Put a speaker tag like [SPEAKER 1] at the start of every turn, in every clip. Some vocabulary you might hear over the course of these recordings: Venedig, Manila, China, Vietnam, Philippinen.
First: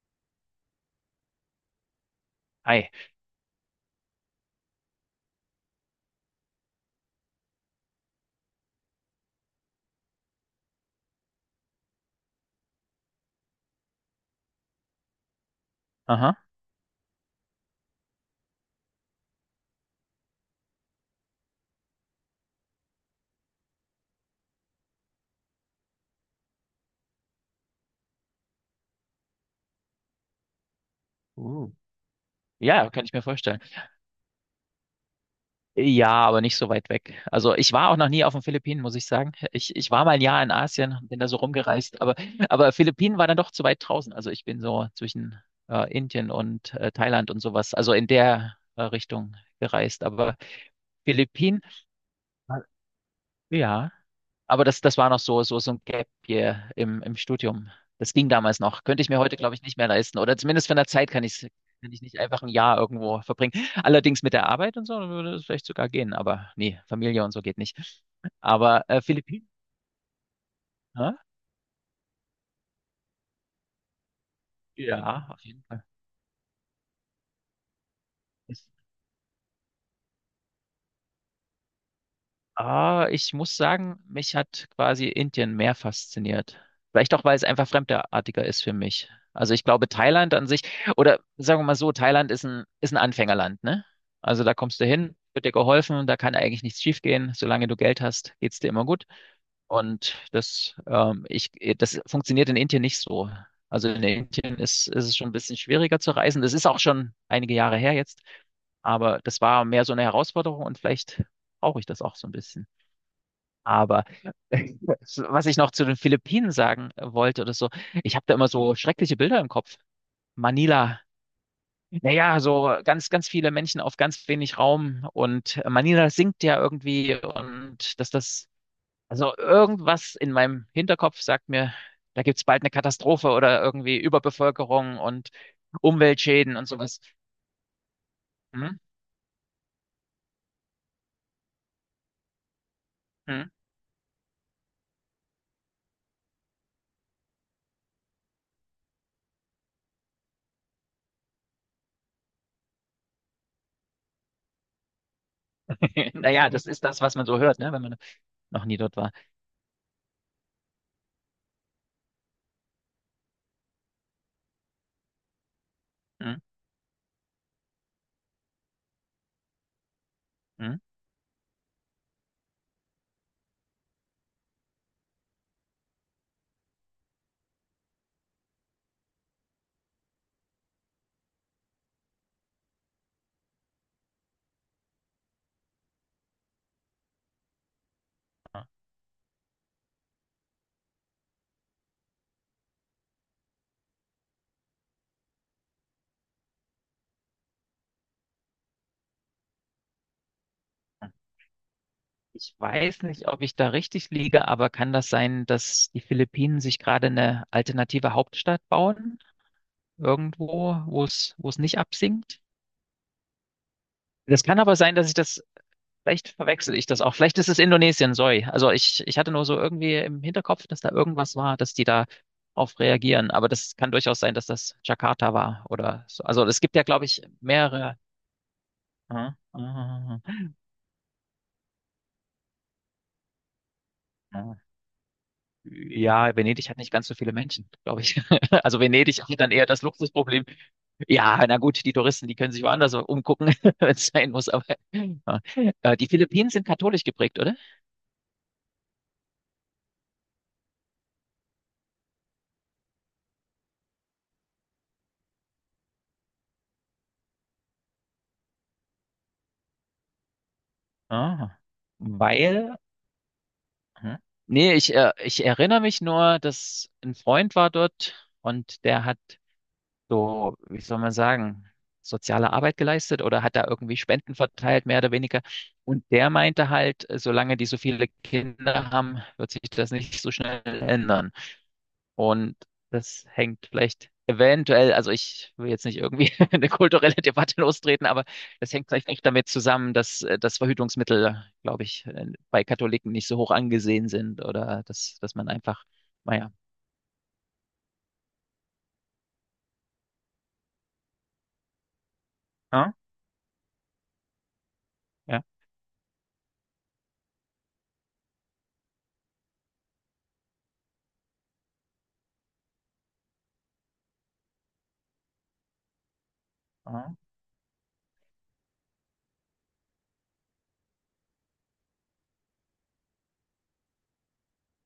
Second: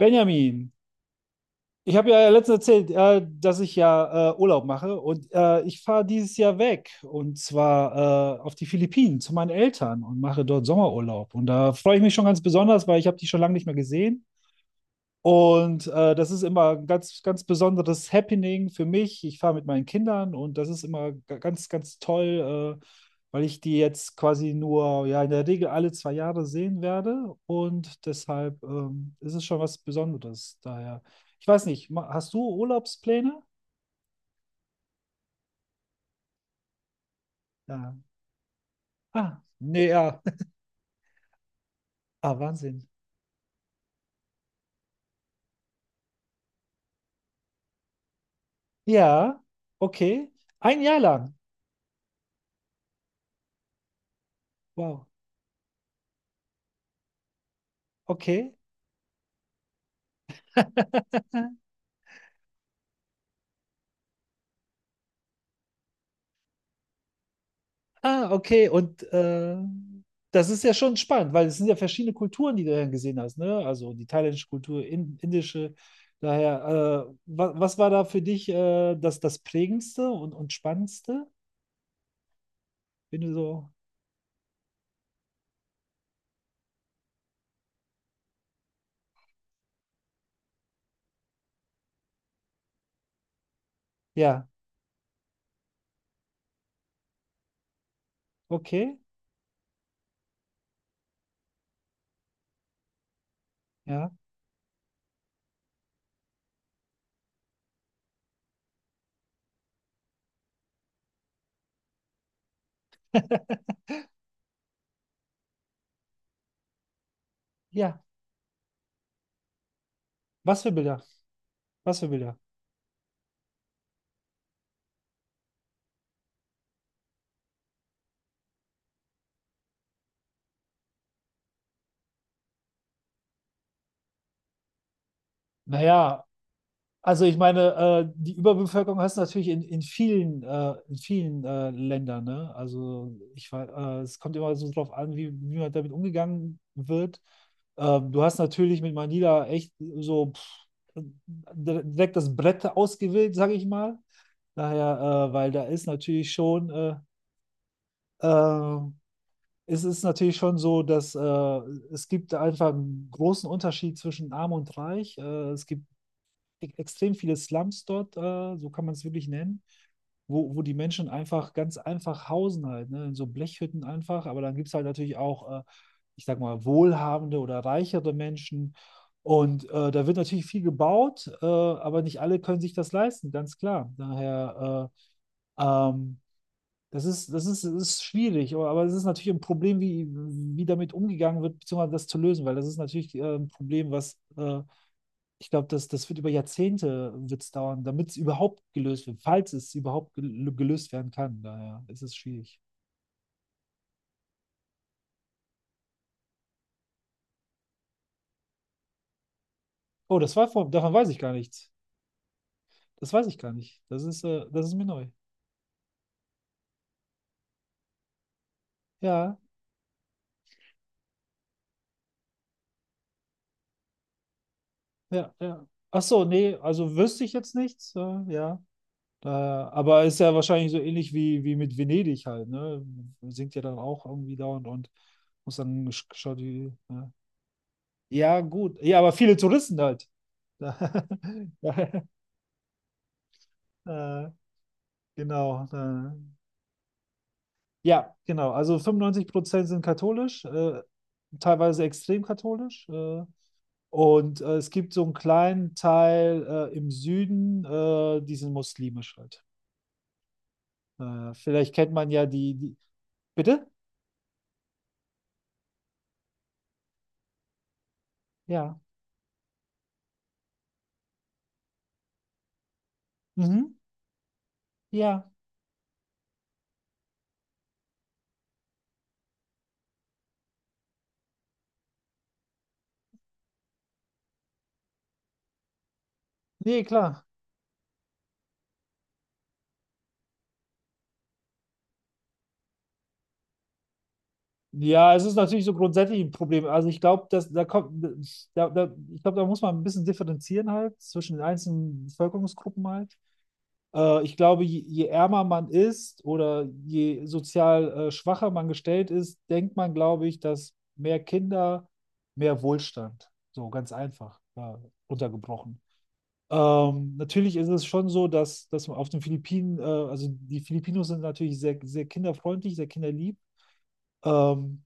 [SPEAKER 1] Benjamin, ich habe ja letztens erzählt,
[SPEAKER 2] Ei.
[SPEAKER 1] dass ich ja Urlaub mache und ich fahre dieses Jahr weg und zwar auf die Philippinen zu meinen Eltern und mache dort Sommerurlaub. Und da freue ich mich schon ganz besonders, weil ich habe die schon lange nicht mehr gesehen. Und das
[SPEAKER 2] Aha.
[SPEAKER 1] ist immer ein ganz, ganz besonderes Happening für mich. Ich fahre mit meinen Kindern und das ist immer ganz, ganz toll, weil ich die jetzt quasi nur, ja, in der Regel alle zwei Jahre sehen werde. Und deshalb ist es schon was Besonderes. Daher, ich weiß
[SPEAKER 2] Uh.
[SPEAKER 1] nicht, hast du
[SPEAKER 2] Ja, kann ich mir
[SPEAKER 1] Urlaubspläne?
[SPEAKER 2] vorstellen. Ja, aber nicht so weit weg. Also ich war
[SPEAKER 1] Ja.
[SPEAKER 2] auch noch nie auf den Philippinen, muss ich sagen.
[SPEAKER 1] Ah,
[SPEAKER 2] Ich,
[SPEAKER 1] nee,
[SPEAKER 2] ich war mal ein
[SPEAKER 1] ja.
[SPEAKER 2] Jahr in Asien, bin da so rumgereist,
[SPEAKER 1] Ah,
[SPEAKER 2] aber
[SPEAKER 1] Wahnsinn.
[SPEAKER 2] Philippinen war dann doch zu weit draußen. Also ich bin so zwischen Indien und Thailand und sowas, also in der Richtung
[SPEAKER 1] Ja,
[SPEAKER 2] gereist.
[SPEAKER 1] okay.
[SPEAKER 2] Aber
[SPEAKER 1] Ein Jahr lang.
[SPEAKER 2] Philippinen, ja. Aber das
[SPEAKER 1] Wow.
[SPEAKER 2] war noch so ein Gap hier im Studium. Das ging
[SPEAKER 1] Okay.
[SPEAKER 2] damals noch. Könnte ich mir heute, glaube ich, nicht mehr leisten. Oder zumindest von der Zeit kann ich kann ich nicht einfach ein Jahr irgendwo verbringen. Allerdings mit der Arbeit und so würde es vielleicht sogar gehen, aber nee, Familie und so geht nicht.
[SPEAKER 1] Ah, okay.
[SPEAKER 2] Aber
[SPEAKER 1] Und
[SPEAKER 2] Philippinen,
[SPEAKER 1] das ist ja schon
[SPEAKER 2] hä?
[SPEAKER 1] spannend, weil es sind ja verschiedene Kulturen, die du dann gesehen hast, ne? Also die thailändische Kultur,
[SPEAKER 2] Ja, auf jeden
[SPEAKER 1] indische.
[SPEAKER 2] Fall.
[SPEAKER 1] Daher, was war da für dich das Prägendste und Spannendste?
[SPEAKER 2] Ah,
[SPEAKER 1] Wenn du
[SPEAKER 2] ich muss
[SPEAKER 1] so,
[SPEAKER 2] sagen, mich hat quasi Indien mehr fasziniert. Vielleicht auch, weil es einfach fremdartiger ist für mich. Also ich glaube, Thailand an sich, oder sagen wir mal so, Thailand ist ein Anfängerland, ne? Also
[SPEAKER 1] ja,
[SPEAKER 2] da kommst du hin, wird dir geholfen, da kann eigentlich nichts schiefgehen. Solange du Geld hast, geht's dir immer
[SPEAKER 1] okay,
[SPEAKER 2] gut. Und das, ähm, ich, Das funktioniert in Indien nicht so. Also in
[SPEAKER 1] ja,
[SPEAKER 2] Indien ist es schon ein bisschen schwieriger zu reisen. Das ist auch schon einige Jahre her jetzt. Aber das war mehr so eine Herausforderung und vielleicht brauche ich das auch so ein bisschen. Aber was ich noch zu den Philippinen sagen wollte oder so,
[SPEAKER 1] ja.
[SPEAKER 2] ich habe da immer so schreckliche Bilder im Kopf.
[SPEAKER 1] Was für
[SPEAKER 2] Manila,
[SPEAKER 1] Bilder? Was für Bilder?
[SPEAKER 2] naja, so ganz, ganz viele Menschen auf ganz wenig Raum und Manila sinkt ja irgendwie und dass das, also irgendwas in meinem Hinterkopf sagt mir, da gibt's bald eine Katastrophe oder irgendwie Überbevölkerung und
[SPEAKER 1] Naja,
[SPEAKER 2] Umweltschäden und sowas.
[SPEAKER 1] also ich meine, die
[SPEAKER 2] Hm?
[SPEAKER 1] Überbevölkerung hast du natürlich in vielen Ländern, ne?
[SPEAKER 2] Hm?
[SPEAKER 1] Es kommt immer so drauf an, wie man damit umgegangen wird. Du hast natürlich mit Manila echt so pff, direkt das Brett ausgewählt, sage ich mal. Daher, weil da ist natürlich
[SPEAKER 2] Naja, das
[SPEAKER 1] schon,
[SPEAKER 2] ist das, was man so hört, ne, wenn man noch nie
[SPEAKER 1] äh,
[SPEAKER 2] dort war.
[SPEAKER 1] es ist natürlich schon so, dass es gibt einfach einen großen Unterschied zwischen Arm und Reich. Es gibt
[SPEAKER 2] Hm?
[SPEAKER 1] extrem viele Slums dort, so kann man es wirklich nennen, wo die
[SPEAKER 2] Hm?
[SPEAKER 1] Menschen einfach ganz einfach hausen halt, ne? In so Blechhütten einfach, aber dann gibt es halt natürlich auch, ich sag mal, wohlhabende oder reichere Menschen. Und da wird natürlich viel gebaut, aber nicht alle können sich das leisten, ganz klar. Daher, äh, ähm, das ist schwierig,
[SPEAKER 2] Ah,
[SPEAKER 1] aber es ist natürlich ein Problem, wie damit umgegangen wird, beziehungsweise das zu lösen, weil das ist natürlich ein Problem, was ich glaube, das wird über Jahrzehnte wird's dauern, damit es überhaupt gelöst wird, falls es überhaupt gelöst werden
[SPEAKER 2] ah.
[SPEAKER 1] kann. Daher ist es
[SPEAKER 2] Ich
[SPEAKER 1] schwierig.
[SPEAKER 2] weiß nicht, ob ich da richtig liege, aber kann das sein, dass die Philippinen sich gerade eine alternative Hauptstadt bauen?
[SPEAKER 1] Oh, das war
[SPEAKER 2] Irgendwo,
[SPEAKER 1] davon
[SPEAKER 2] wo
[SPEAKER 1] weiß ich gar
[SPEAKER 2] es, wo es
[SPEAKER 1] nichts.
[SPEAKER 2] nicht absinkt?
[SPEAKER 1] Das weiß ich gar nicht.
[SPEAKER 2] Das kann
[SPEAKER 1] Das ist
[SPEAKER 2] aber
[SPEAKER 1] mir
[SPEAKER 2] sein,
[SPEAKER 1] neu.
[SPEAKER 2] dass ich das, vielleicht verwechsel ich das auch. Vielleicht ist es Indonesien, sorry. Also ich hatte
[SPEAKER 1] Ja,
[SPEAKER 2] nur so irgendwie im Hinterkopf, dass da irgendwas war, dass die da auf reagieren. Aber das kann durchaus sein, dass das Jakarta
[SPEAKER 1] ja,
[SPEAKER 2] war
[SPEAKER 1] ja. Ach
[SPEAKER 2] oder so.
[SPEAKER 1] so,
[SPEAKER 2] Also
[SPEAKER 1] nee,
[SPEAKER 2] es gibt ja,
[SPEAKER 1] also
[SPEAKER 2] glaube ich,
[SPEAKER 1] wüsste ich jetzt nichts.
[SPEAKER 2] mehrere.
[SPEAKER 1] Ja.
[SPEAKER 2] Ah,
[SPEAKER 1] Aber ist
[SPEAKER 2] ah,
[SPEAKER 1] ja
[SPEAKER 2] ah,
[SPEAKER 1] wahrscheinlich so ähnlich wie mit Venedig halt, ne? Singt ja dann auch irgendwie dauernd
[SPEAKER 2] ah.
[SPEAKER 1] und muss dann
[SPEAKER 2] Ja,
[SPEAKER 1] geschaut,
[SPEAKER 2] Venedig
[SPEAKER 1] wie.
[SPEAKER 2] hat nicht ganz
[SPEAKER 1] Ja.
[SPEAKER 2] so viele Menschen, glaube ich.
[SPEAKER 1] Ja, gut.
[SPEAKER 2] Also
[SPEAKER 1] Ja, aber
[SPEAKER 2] Venedig
[SPEAKER 1] viele
[SPEAKER 2] hat dann eher
[SPEAKER 1] Touristen
[SPEAKER 2] das
[SPEAKER 1] halt.
[SPEAKER 2] Luxusproblem. Ja,
[SPEAKER 1] Da,
[SPEAKER 2] na gut, die Touristen, die können sich woanders umgucken, wenn es
[SPEAKER 1] äh,
[SPEAKER 2] sein muss. Aber ja.
[SPEAKER 1] genau.
[SPEAKER 2] Die
[SPEAKER 1] Da.
[SPEAKER 2] Philippinen sind katholisch geprägt, oder?
[SPEAKER 1] Ja, genau. Also 95% sind katholisch, teilweise extrem katholisch. Und es gibt so einen kleinen Teil im Süden, die sind muslimisch halt.
[SPEAKER 2] Ah,
[SPEAKER 1] Vielleicht kennt man ja die,
[SPEAKER 2] weil,
[SPEAKER 1] die. Bitte?
[SPEAKER 2] hm? Nee, ich erinnere mich nur, dass ein Freund war dort
[SPEAKER 1] Ja.
[SPEAKER 2] und der hat so, wie soll man sagen, soziale Arbeit geleistet oder hat da
[SPEAKER 1] Mhm.
[SPEAKER 2] irgendwie Spenden verteilt, mehr oder
[SPEAKER 1] Ja.
[SPEAKER 2] weniger. Und der meinte halt, solange die so viele Kinder haben, wird sich das nicht so schnell ändern. Und das hängt vielleicht eventuell, also ich will jetzt nicht irgendwie eine
[SPEAKER 1] Nee,
[SPEAKER 2] kulturelle
[SPEAKER 1] klar.
[SPEAKER 2] Debatte lostreten, aber das hängt vielleicht echt damit zusammen, dass das Verhütungsmittel, glaube ich, bei Katholiken nicht so hoch angesehen sind oder
[SPEAKER 1] Ja,
[SPEAKER 2] dass,
[SPEAKER 1] es ist
[SPEAKER 2] dass man
[SPEAKER 1] natürlich so
[SPEAKER 2] einfach,
[SPEAKER 1] grundsätzlich ein
[SPEAKER 2] naja,
[SPEAKER 1] Problem. Also ich glaube, dass da kommt, da, da, ich glaube, da muss man ein bisschen differenzieren halt zwischen den einzelnen Bevölkerungsgruppen
[SPEAKER 2] ja,
[SPEAKER 1] halt. Ich glaube, je ärmer
[SPEAKER 2] ja,
[SPEAKER 1] man ist oder je sozial schwacher man gestellt ist, denkt man, glaube ich, dass mehr Kinder, mehr Wohlstand, so ganz einfach runtergebrochen.
[SPEAKER 2] ja,
[SPEAKER 1] Natürlich ist es schon so, dass man auf den Philippinen, also die Filipinos sind natürlich sehr, sehr kinderfreundlich, sehr kinderlieb. Ähm,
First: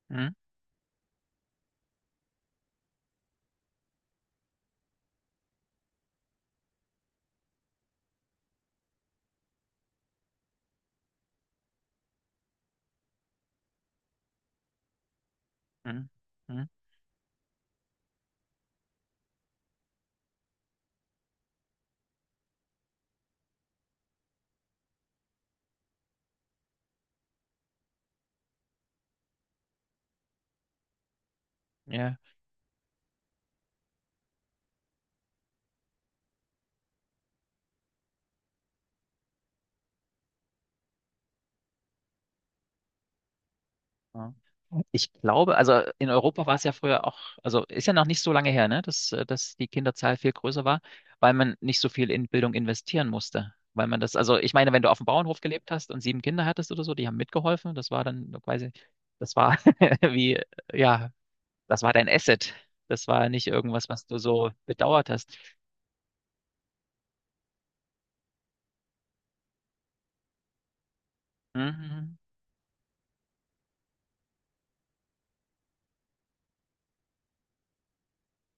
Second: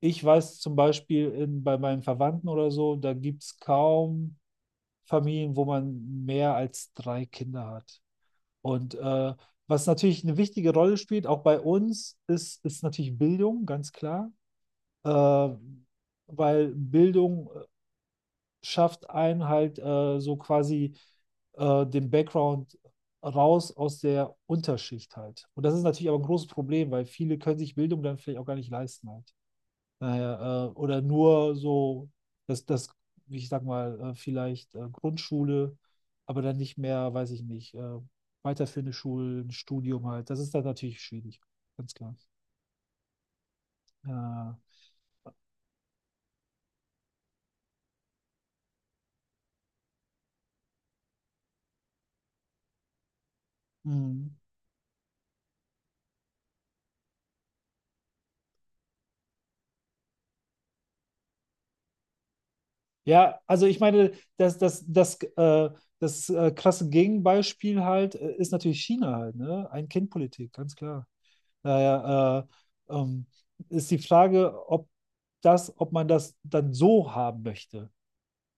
[SPEAKER 1] Ich
[SPEAKER 2] hm,
[SPEAKER 1] weiß zum Beispiel bei meinen Verwandten oder so, da gibt es kaum Familien, wo man mehr als drei Kinder hat. Und was natürlich eine wichtige Rolle spielt, auch bei uns, ist natürlich Bildung, ganz klar. Äh,
[SPEAKER 2] hm,
[SPEAKER 1] Weil
[SPEAKER 2] hm,
[SPEAKER 1] Bildung schafft einen halt so quasi den Background raus aus der Unterschicht halt. Und das ist natürlich aber ein großes Problem, weil viele können sich Bildung dann vielleicht auch gar nicht leisten halt. Naja, oder nur so,
[SPEAKER 2] ja.
[SPEAKER 1] das, ich sag mal, vielleicht Grundschule, aber dann nicht mehr, weiß ich nicht, weiterführende Schulen, Studium halt. Das ist dann natürlich schwierig, ganz klar.
[SPEAKER 2] Ja.
[SPEAKER 1] Ja.
[SPEAKER 2] Ich glaube, also in Europa war es ja früher auch, also ist ja noch nicht so lange her, ne, dass die Kinderzahl viel größer war, weil man nicht so viel in Bildung investieren musste. Weil man das,
[SPEAKER 1] Mm.
[SPEAKER 2] also ich meine, wenn du auf dem Bauernhof gelebt hast und sieben Kinder hattest oder so, die haben mitgeholfen, das war dann quasi, das war wie, ja, das war dein Asset. Das war
[SPEAKER 1] Ja,
[SPEAKER 2] nicht
[SPEAKER 1] also ich
[SPEAKER 2] irgendwas, was
[SPEAKER 1] meine,
[SPEAKER 2] du so bedauert
[SPEAKER 1] das,
[SPEAKER 2] hast.
[SPEAKER 1] das krasse Gegenbeispiel halt ist natürlich China halt, ne? Ein-Kind-Politik, ganz klar.
[SPEAKER 2] Mhm.
[SPEAKER 1] Daher äh, ähm, ist die Frage, ob ob man das dann so haben möchte.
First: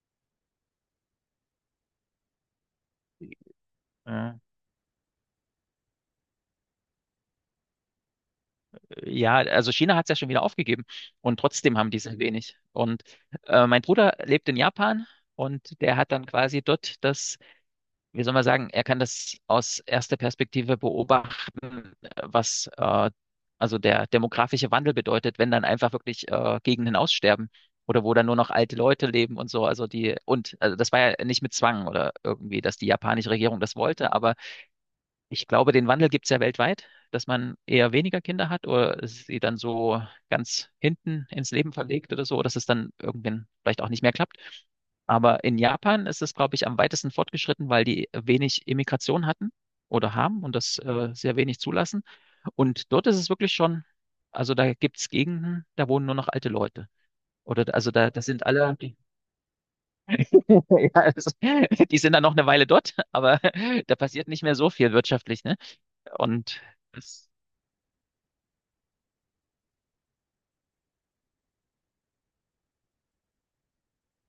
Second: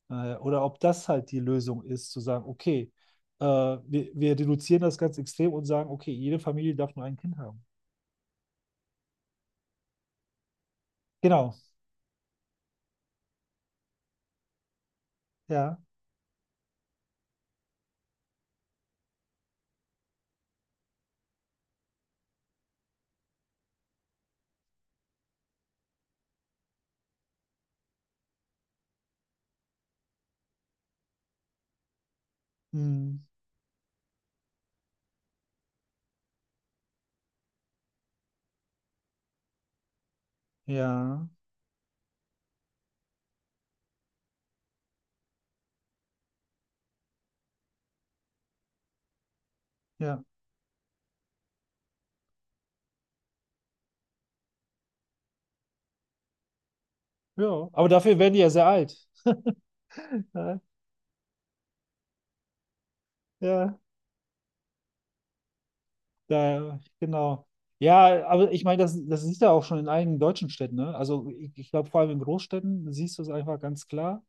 [SPEAKER 1] Oder ob das halt die Lösung ist, zu sagen, okay, wir reduzieren das ganz extrem und sagen, okay, jede Familie darf nur ein Kind haben.
[SPEAKER 2] Ja, also China hat es ja schon wieder aufgegeben und
[SPEAKER 1] Genau,
[SPEAKER 2] trotzdem haben die sehr wenig. Und mein Bruder lebt in Japan
[SPEAKER 1] ja.
[SPEAKER 2] und der hat dann quasi dort das, wie soll man sagen, er kann das aus erster Perspektive beobachten, was also der demografische Wandel bedeutet, wenn dann einfach wirklich Gegenden aussterben oder wo dann nur noch alte Leute leben und so. Also die und also das war ja nicht mit Zwang oder irgendwie, dass die
[SPEAKER 1] Hm.
[SPEAKER 2] japanische Regierung das wollte, aber ich glaube, den Wandel gibt es ja weltweit, dass man eher weniger Kinder hat oder sie dann so ganz
[SPEAKER 1] Ja,
[SPEAKER 2] hinten ins Leben verlegt oder so, dass es dann irgendwann vielleicht auch nicht mehr klappt. Aber in Japan ist es, glaube ich, am weitesten fortgeschritten, weil die wenig Immigration hatten oder
[SPEAKER 1] ja,
[SPEAKER 2] haben und das sehr wenig zulassen. Und dort ist es wirklich schon, also da gibt es Gegenden, da wohnen nur noch alte Leute. Oder
[SPEAKER 1] ja. Aber
[SPEAKER 2] also da,
[SPEAKER 1] dafür
[SPEAKER 2] das
[SPEAKER 1] werden die
[SPEAKER 2] sind
[SPEAKER 1] ja sehr
[SPEAKER 2] alle,
[SPEAKER 1] alt.
[SPEAKER 2] die,
[SPEAKER 1] Ja,
[SPEAKER 2] ja, also, die sind dann noch eine Weile dort, aber
[SPEAKER 1] ja,
[SPEAKER 2] da passiert nicht mehr so viel wirtschaftlich, ne? Und es,
[SPEAKER 1] genau. Ja, aber ich meine, das siehst du auch schon in einigen deutschen Städten, ne? Also ich glaube, vor allem in Großstädten siehst du es einfach ganz klar.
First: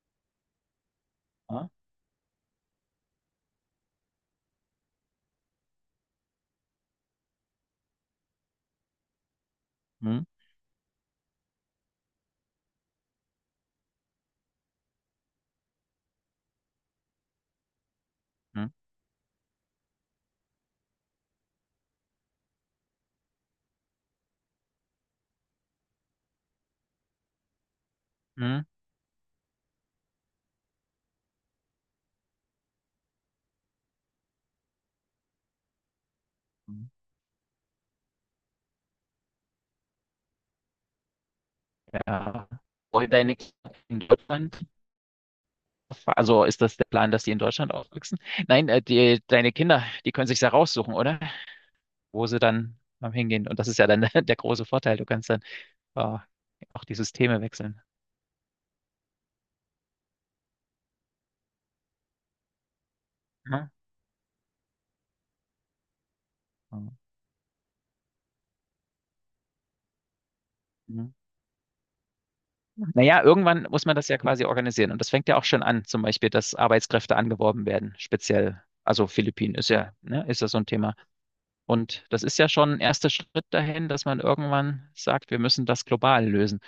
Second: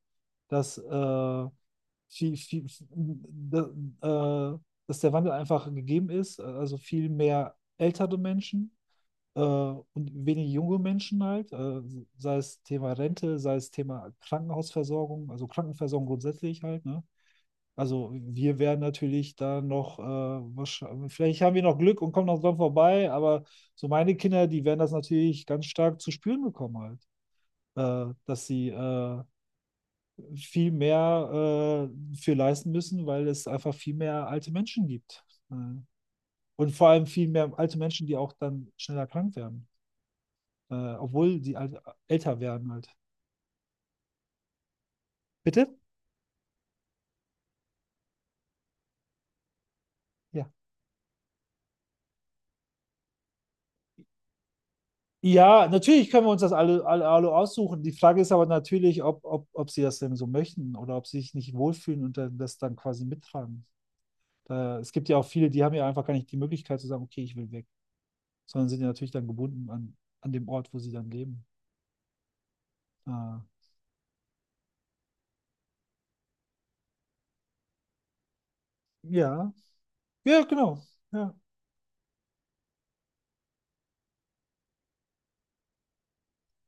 [SPEAKER 1] dass,
[SPEAKER 2] ja,
[SPEAKER 1] viel, viel, da- äh, Dass der Wandel einfach gegeben ist, also viel mehr ältere Menschen und
[SPEAKER 2] hm,
[SPEAKER 1] wenig junge Menschen halt, sei es Thema Rente, sei es Thema Krankenhausversorgung, also Krankenversorgung grundsätzlich halt, ne? Also wir
[SPEAKER 2] hm,
[SPEAKER 1] werden natürlich da noch, wahrscheinlich, vielleicht haben wir noch Glück und kommen noch dran vorbei, aber so meine Kinder, die werden das natürlich ganz stark zu spüren bekommen halt, dass
[SPEAKER 2] hm,
[SPEAKER 1] sie viel mehr für leisten müssen, weil es einfach viel mehr alte Menschen gibt. Äh, und
[SPEAKER 2] hm,
[SPEAKER 1] vor allem viel mehr alte Menschen, die auch dann schneller krank werden, obwohl älter
[SPEAKER 2] ja.
[SPEAKER 1] werden halt.
[SPEAKER 2] Wollen deine Kinder in Deutschland,
[SPEAKER 1] Bitte?
[SPEAKER 2] also ist das der Plan, dass die in Deutschland aufwachsen? Nein, die, deine Kinder, die können sich
[SPEAKER 1] Ja.
[SPEAKER 2] ja raussuchen, oder? Wo sie dann hingehen. Und das ist ja dann der große Vorteil. Du kannst dann
[SPEAKER 1] Ja, natürlich
[SPEAKER 2] äh,
[SPEAKER 1] können wir uns das
[SPEAKER 2] auch
[SPEAKER 1] alle,
[SPEAKER 2] die
[SPEAKER 1] alle, alle
[SPEAKER 2] Systeme wechseln.
[SPEAKER 1] aussuchen. Die Frage ist aber natürlich, ob sie das denn so möchten oder ob sie sich nicht wohlfühlen und dann, das dann quasi mittragen.
[SPEAKER 2] Ja.
[SPEAKER 1] Es gibt ja auch viele, die haben ja einfach gar nicht die Möglichkeit zu sagen, okay, ich will weg, sondern sind ja natürlich dann gebunden an dem Ort, wo sie dann
[SPEAKER 2] Mhm.
[SPEAKER 1] leben.
[SPEAKER 2] Naja,
[SPEAKER 1] Äh,
[SPEAKER 2] irgendwann muss man das ja quasi organisieren. Und das fängt ja auch schon an, zum Beispiel, dass Arbeitskräfte angeworben werden, speziell. Also
[SPEAKER 1] ja,
[SPEAKER 2] Philippinen ist ja, ne, ist
[SPEAKER 1] ja,
[SPEAKER 2] ja so ein
[SPEAKER 1] genau.
[SPEAKER 2] Thema.
[SPEAKER 1] Ja,
[SPEAKER 2] Und das ist ja schon ein erster Schritt dahin, dass man irgendwann sagt, wir müssen das global lösen.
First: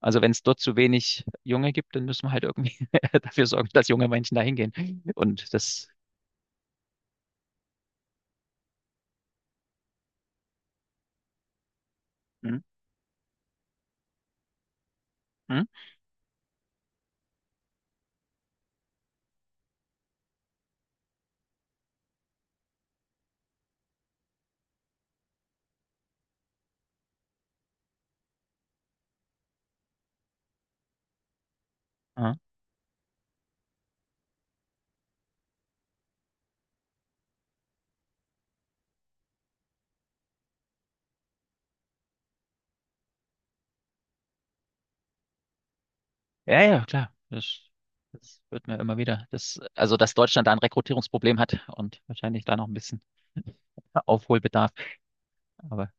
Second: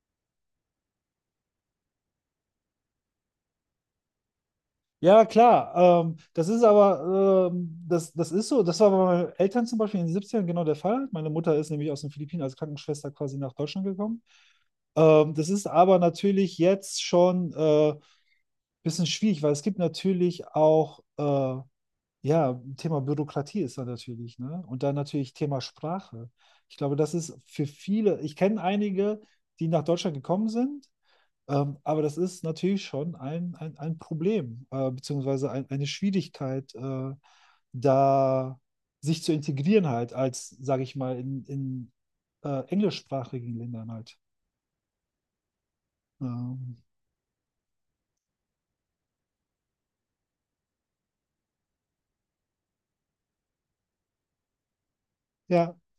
[SPEAKER 2] Also wenn es dort zu wenig Junge gibt, dann müssen wir halt irgendwie dafür sorgen, dass junge Menschen dahin gehen.
[SPEAKER 1] ja
[SPEAKER 2] Und das,
[SPEAKER 1] klar. Das ist aber, das ist so, das war bei meinen Eltern zum Beispiel in den 70ern genau der Fall. Meine Mutter ist nämlich aus den Philippinen als
[SPEAKER 2] hm,
[SPEAKER 1] Krankenschwester quasi nach Deutschland gekommen. Das
[SPEAKER 2] hm,
[SPEAKER 1] ist aber natürlich jetzt schon ein bisschen schwierig, weil es gibt natürlich auch, ja, Thema Bürokratie ist da natürlich, ne? Und dann natürlich Thema Sprache. Ich glaube, das ist für viele, ich kenne einige, die nach Deutschland gekommen sind. Aber das
[SPEAKER 2] ja,
[SPEAKER 1] ist natürlich schon ein Problem, beziehungsweise eine Schwierigkeit, da sich zu integrieren halt, als, sage ich mal, in englischsprachigen Ländern halt.
[SPEAKER 2] ja,
[SPEAKER 1] Ähm,
[SPEAKER 2] ja, klar, das wird mir immer wieder, das, also dass Deutschland da ein Rekrutierungsproblem hat und wahrscheinlich da noch ein bisschen Aufholbedarf.
[SPEAKER 1] ja,
[SPEAKER 2] Aber